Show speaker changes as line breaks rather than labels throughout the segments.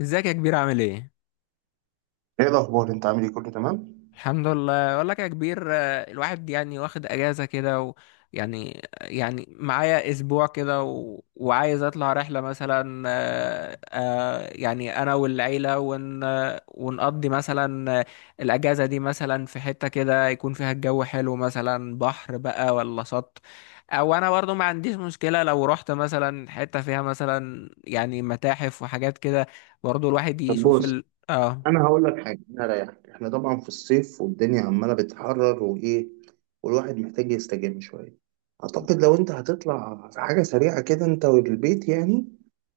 ازيك يا كبير؟ عامل ايه؟
ايه الاخبار؟ انت عامل ايه؟ كله تمام؟
الحمد لله. اقول لك يا كبير، الواحد يعني واخد اجازه كده و... يعني آه، يعني معايا اسبوع كده وعايز اطلع رحله مثلا، يعني انا والعيله ون... آه، ونقضي مثلا، الاجازه دي مثلا في حته كده يكون فيها الجو حلو، مثلا بحر بقى ولا شط، او انا برضو ما عنديش مشكله لو رحت مثلا حته فيها مثلا يعني متاحف وحاجات كده. برضو الواحد
طب
يشوف
بص،
ال... اه
انا هقول لك حاجه. انا رايحك، احنا طبعا في الصيف والدنيا عماله بتحرر وايه، والواحد محتاج يستجم شويه. اعتقد لو انت هتطلع في حاجه سريعه كده انت والبيت يعني،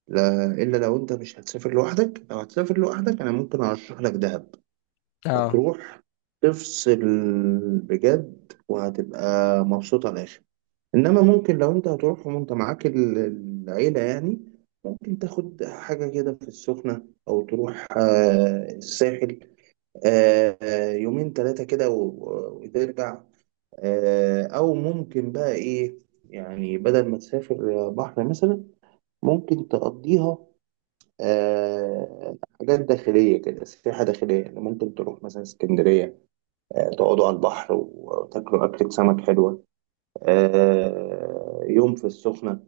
لا الا لو انت مش هتسافر لوحدك. لو هتسافر لوحدك انا ممكن ارشح لك دهب.
اه
هتروح تفصل بجد، وهتبقى مبسوط على الاخر. انما ممكن لو انت هتروح وانت معاك العيله يعني، ممكن تاخد حاجه كده في السخنه، او تروح الساحل. يومين ثلاثه كده وترجع. او ممكن بقى ايه، يعني بدل ما تسافر بحر مثلا، ممكن تقضيها حاجات داخليه كده، سياحه داخليه. يعني ممكن تروح مثلا اسكندريه، تقعدوا على البحر وتاكلوا اكله سمك حلوه. يوم في السخنه،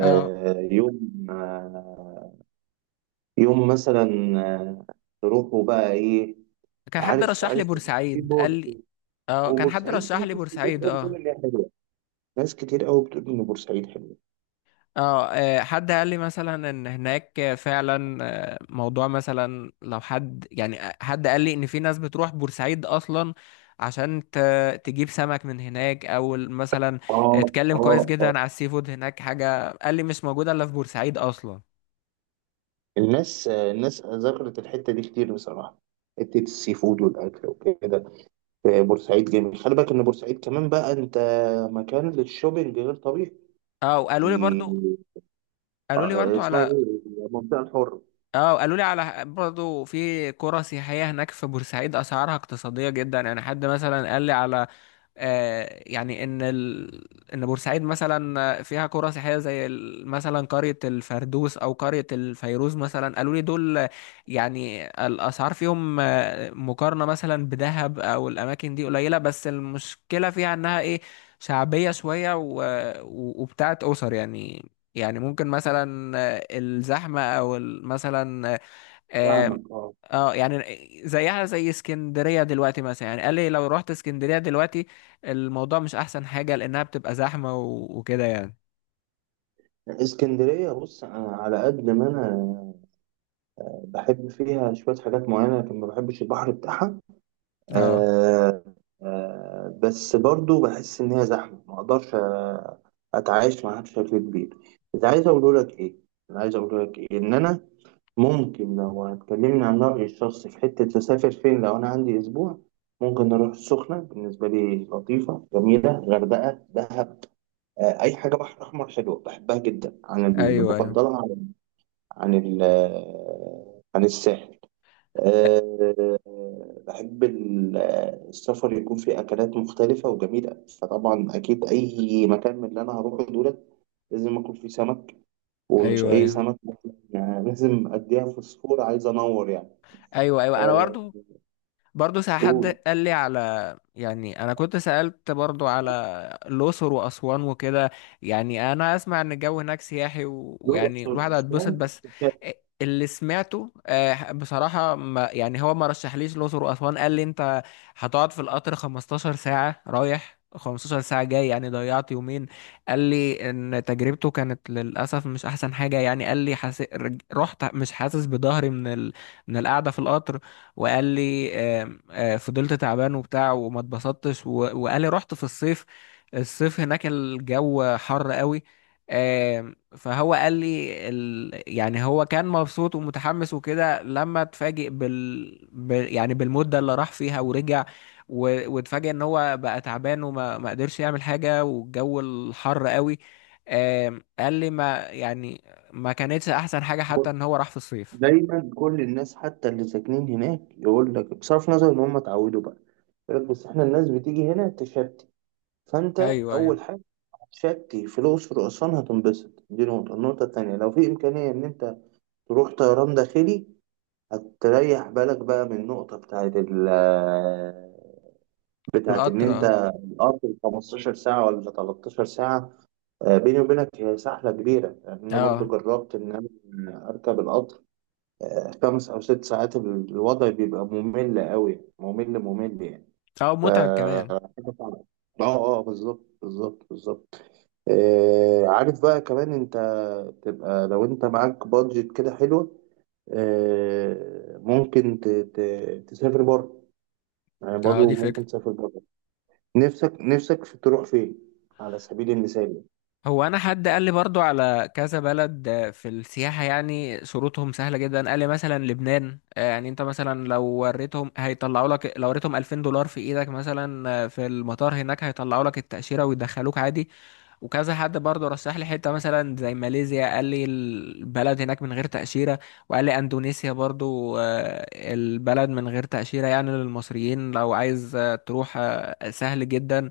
اه
يوم، آه، يوم مثلا، آه، تروحوا بقى ايه.
كان حد
عارف،
رشح لي
عارف. في
بورسعيد، قال
بور-
لي. اه، كان حد
وبورسعيد في
رشح لي
ناس كتير
بورسعيد،
قوي بتقول
اه.
ان هي حلوه. ناس كتير قوي بتقول ان بورسعيد حلوه.
اه، حد قال لي مثلا ان هناك فعلا، موضوع مثلا لو حد يعني، حد قال لي ان في ناس بتروح بورسعيد اصلا عشان تجيب سمك من هناك، او مثلا
اه
اتكلم كويس
اه
جدا
اه.
على السي فود هناك. حاجة قال لي مش موجودة الا في بورسعيد اصلا.
الناس، الناس ذكرت الحته دي كتير بصراحه، حته السي فود والاكل وكده. بورسعيد جميل. خلي بالك ان بورسعيد كمان بقى انت مكان للشوبينج غير طبيعي.
اه،
دي
وقالوا لي برضو، قالوا لي برضو
اسمها
على،
ايه؟ المنطقه الحره.
اه قالوا لي على برضه في قرى سياحية هناك في بورسعيد، أسعارها اقتصادية جدا. يعني حد مثلا قال لي على، يعني ان ان بورسعيد مثلا فيها قرى سياحيه زي مثلا قريه الفردوس او قريه الفيروز مثلا، قالوا لي دول يعني الاسعار فيهم، مقارنه مثلا بدهب او الاماكن دي، قليله. بس المشكله فيها انها ايه؟ شعبيه شويه وبتاعت اسر يعني. يعني ممكن مثلا، الزحمه او مثلا، آه،
فاهمك، اه.
اه يعني زيها زي اسكندرية دلوقتي مثلا. يعني قال لي لو رحت اسكندرية دلوقتي الموضوع مش احسن حاجة، لانها بتبقى زحمة وكده يعني.
اسكندرية، بص، أنا على قد ما أنا بحب فيها شوية حاجات معينة، لكن ما بحبش البحر بتاعها.
اه،
آه، آه، بس برضو بحس إن هي زحمة، ما أقدرش أتعايش معاها بشكل كبير. بس عايز أقول لك إيه، أنا عايز أقول لك إيه، إن أنا ممكن لو هتكلمني عن رأيي الشخصي في حتة أسافر فين لو أنا عندي أسبوع، ممكن أروح السخنة. بالنسبة لي لطيفة جميلة، غردقة، دهب، أي حاجة بحر أحمر حلوة، بحبها جدا عن اللي
ايوه ايوه.
بفضلها، عن عن الساحل. آه، بحب السفر يكون فيه أكلات مختلفة وجميلة. فطبعا أكيد أي مكان من اللي أنا هروحه دولت لازم آكل فيه سمك، ومش
ايوه
أي
ايوه.
سمك. يعني لازم أديها فوسفور، عايز أنور يعني.
ايوه ايوه، انا
آه،
برضو برضه. ساعة حد
دول
قال لي على، يعني انا كنت سألت برضه على الأقصر وأسوان وكده. يعني انا اسمع ان الجو هناك سياحي ويعني
الأقصر،
الواحد هيتبسط.
أسوان.
بس اللي سمعته، بصراحة، ما يعني هو ما رشحليش الأقصر وأسوان. قال لي انت هتقعد في القطر 15 ساعة رايح، 15 ساعة جاي، يعني ضيعت يومين. قال لي ان تجربته كانت للأسف مش احسن حاجة. يعني قال لي رحت مش حاسس بظهري من من القعدة في القطر. وقال لي، آم، آه، فضلت تعبان وبتاع وما اتبسطتش وقال لي رحت في الصيف. الصيف هناك الجو حر قوي. فهو قال لي يعني هو كان مبسوط ومتحمس وكده، لما اتفاجئ يعني بالمدة اللي راح فيها ورجع، واتفاجئ ان هو بقى تعبان وما ما قدرش يعمل حاجة، والجو الحر قوي. قال لي ما يعني ما كانتش احسن حاجة، حتى ان
بص،
هو راح في الصيف.
دايما كل الناس حتى اللي ساكنين هناك يقول لك، بصرف نظر إن هم اتعودوا بقى، يقول لك بس إحنا الناس بتيجي هنا تشتي. فأنت
ايوه ايوه.
أول حاجة شكي فلوس في الأقصر وأسوان هتنبسط، دي نقطة. النقطة التانية، لو في إمكانية إن أنت تروح طيران داخلي، هتريح بالك بقى من النقطة بتاعت ال آه، بتاعت إن
القطر، اه.
أنت القطر 15 ساعة ولا 13 ساعة. بيني وبينك هي سحلة كبيرة يعني. أنا برضو
اه
جربت إن أنا أركب القطر خمس أو ست ساعات، الوضع بيبقى ممل أوي، ممل ممل يعني.
اه،
ف
متعب كمان.
حاجة صعبة. اه، اه، بالظبط، بالظبط، بالظبط. عارف بقى، كمان انت تبقى لو انت معاك بادجت كده حلوة، ممكن تسافر بره. يعني
اه،
برضه
دي فكرة.
ممكن تسافر بره. نفسك، نفسك في تروح فين على سبيل المثال؟
هو انا حد قال لي برضو على كذا بلد، في السياحة يعني شروطهم سهلة جدا. قال لي مثلا لبنان، يعني انت مثلا لو وريتهم هيطلعوا لك، لو وريتهم 2000 دولار في ايدك مثلا، في المطار هناك هيطلعوا لك التأشيرة ويدخلوك عادي. وكذا حد برضه رشح لي حته مثلا زي ماليزيا، قال لي البلد هناك من غير تأشيرة. وقال لي اندونيسيا برضه، البلد من غير تأشيرة، يعني للمصريين لو عايز، تروح، سهل جدا.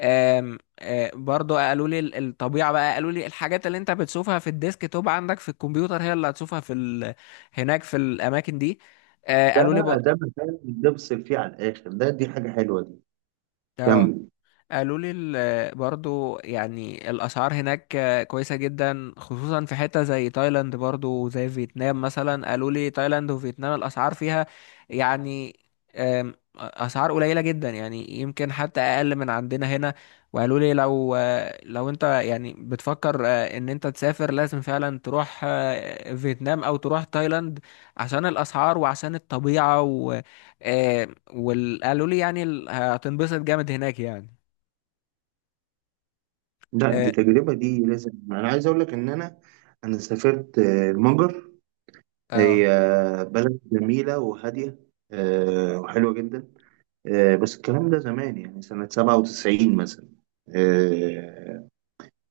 آم، آه، برضو قالوا لي الطبيعة بقى. قالوا لي الحاجات اللي انت بتشوفها في الديسك توب عندك في الكمبيوتر هي اللي هتشوفها في هناك في الأماكن دي.
ده
قالوا لي
بقى ده مكان تفصل فيه على الآخر، ده دي حاجة حلوة دي.
اه
كمل.
قالوا لي برضو يعني الأسعار هناك كويسة جدا، خصوصا في حتة زي تايلاند، برضو زي فيتنام مثلا. قالوا لي تايلاند وفيتنام الأسعار فيها يعني، أسعار قليلة جدا، يعني يمكن حتى أقل من عندنا هنا. وقالوا لي لو أنت يعني بتفكر، إن أنت تسافر، لازم فعلا تروح، فيتنام أو تروح تايلاند، عشان الأسعار وعشان الطبيعة و آه، قالوا لي يعني هتنبسط جامد هناك يعني.
لا، دي
إيه،
تجربة دي لازم. أنا عايز أقول لك إن أنا سافرت المجر.
اه.
هي بلد جميلة وهادية، وحلوة جدا. بس الكلام ده زمان، يعني سنة 97 مثلا. آه،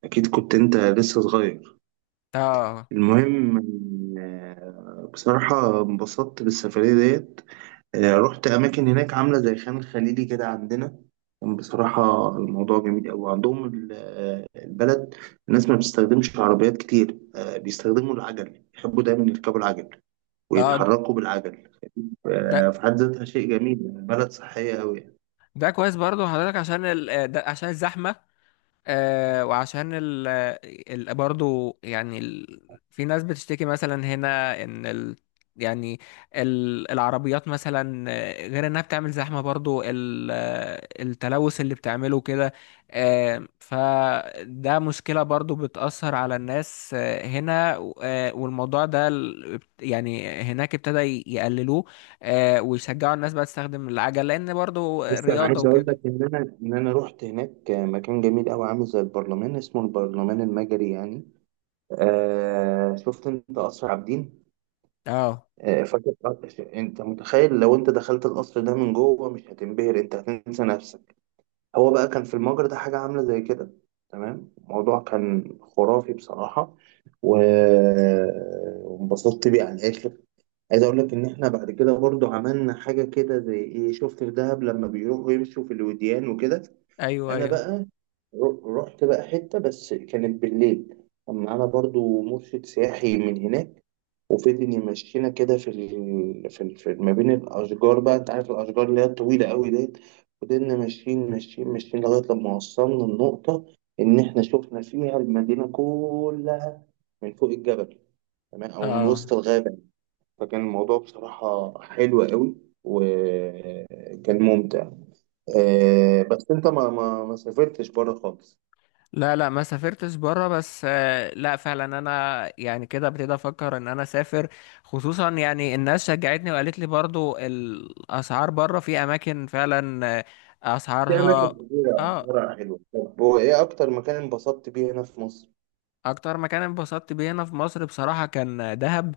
أكيد كنت أنت لسه صغير.
اه
المهم، بصراحة انبسطت بالسفرية ديت. رحت أماكن هناك عاملة زي خان خليلي كده عندنا. كان بصراحة الموضوع جميل أوي. عندهم البلد، الناس ما بتستخدمش عربيات كتير. بيستخدموا العجل، يحبوا دايما يركبوا العجل
اه،
ويتحركوا بالعجل.
ده
في حد ذاتها شيء جميل. البلد صحية أوي.
ده كويس برضو حضرتك، عشان ال... آه، ده عشان الزحمة. آه وعشان ال برضه يعني ال، في ناس بتشتكي مثلا هنا ان ال يعني ال العربيات مثلا، غير انها بتعمل زحمة، برضو ال التلوث اللي بتعمله كده، فده مشكلة برضو بتأثر على الناس، هنا. والموضوع ده يعني هناك ابتدى يقللوه، ويشجعوا الناس بقى تستخدم العجل، لان برضو
لسه انا معاك،
رياضة
عايز اقول
وكده.
لك ان انا رحت هناك مكان جميل قوي عامل زي البرلمان، اسمه البرلمان المجري يعني. آه، شفت انت قصر عابدين؟
اه،
آه، فاكر انت متخيل لو انت دخلت القصر ده من جوه؟ مش هتنبهر؟ انت هتنسى نفسك. هو بقى كان في المجرى ده حاجه عامله زي كده، تمام. الموضوع كان خرافي بصراحه، و- وانبسطت بيه على الاخر. عايز اقول لك ان احنا بعد كده برضو عملنا حاجه كده زي ايه شفت في دهب لما بيروحوا يمشوا في الوديان وكده.
ايوه
انا
ايوه.
بقى رحت بقى حته، بس كانت بالليل. كان معانا برضو مرشد سياحي من هناك، وفضل يمشينا كده في ما بين الاشجار. بقى انت عارف الاشجار اللي هي الطويله قوي ديت. فضلنا ماشيين ماشيين ماشيين لغايه لما وصلنا النقطه ان احنا شفنا فيها المدينه كلها من فوق الجبل، تمام، او من
اه،
وسط الغابه. فكان الموضوع بصراحه حلو قوي، وكان ممتع. آه، بس انت ما سافرتش بره خالص؟
لا لا ما سافرتش بره. بس لا فعلا انا يعني كده ابتدي افكر ان انا اسافر، خصوصا يعني الناس شجعتني وقالت لي برضو الاسعار بره في اماكن فعلا،
في اماكن
اسعارها.
كتيره
اه،
بره حلوه. طب هو ايه اكتر مكان انبسطت بيه هنا في مصر؟
اكتر مكان انبسطت بيه هنا في مصر بصراحة كان دهب.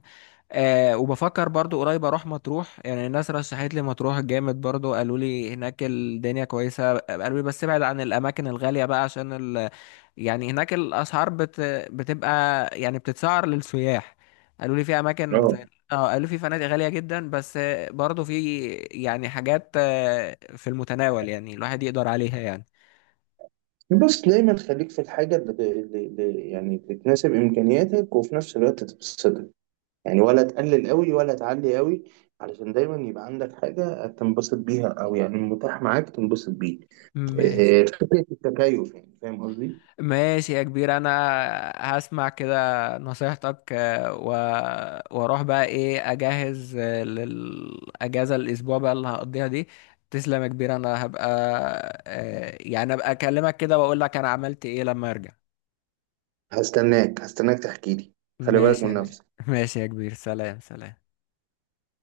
أه، وبفكر برضو قريب اروح مطروح. يعني الناس رشحت لي مطروح جامد برضو. قالوا لي هناك الدنيا كويسة. قالوا لي بس ابعد عن الاماكن الغالية بقى، عشان يعني هناك الاسعار بتبقى يعني بتتسعر للسياح. قالوا لي في اماكن
اه.
زي، اه، قالوا في فنادق غالية جدا، بس برضو في يعني حاجات، في المتناول، يعني الواحد يقدر عليها يعني.
بص، دايما خليك في الحاجه يعني اللي تناسب امكانياتك وفي نفس الوقت تبسطك. يعني ولا تقلل قوي ولا تعلي قوي، علشان دايما يبقى عندك حاجه تنبسط بيها، او يعني متاح معاك تنبسط بيه.
ماشي.
فكره التكيف يعني، فاهم قصدي؟
ماشي يا كبير، انا هسمع كده نصيحتك، واروح بقى ايه اجهز، للاجازه الاسبوع بقى اللي هقضيها دي. تسلم يا كبير. انا هبقى، يعني ابقى اكلمك كده واقول لك انا عملت ايه لما ارجع.
هستناك، هستناك تحكي لي. خلي بالك
ماشي يا
من
كبير.
نفسك.
ماشي يا كبير، سلام سلام.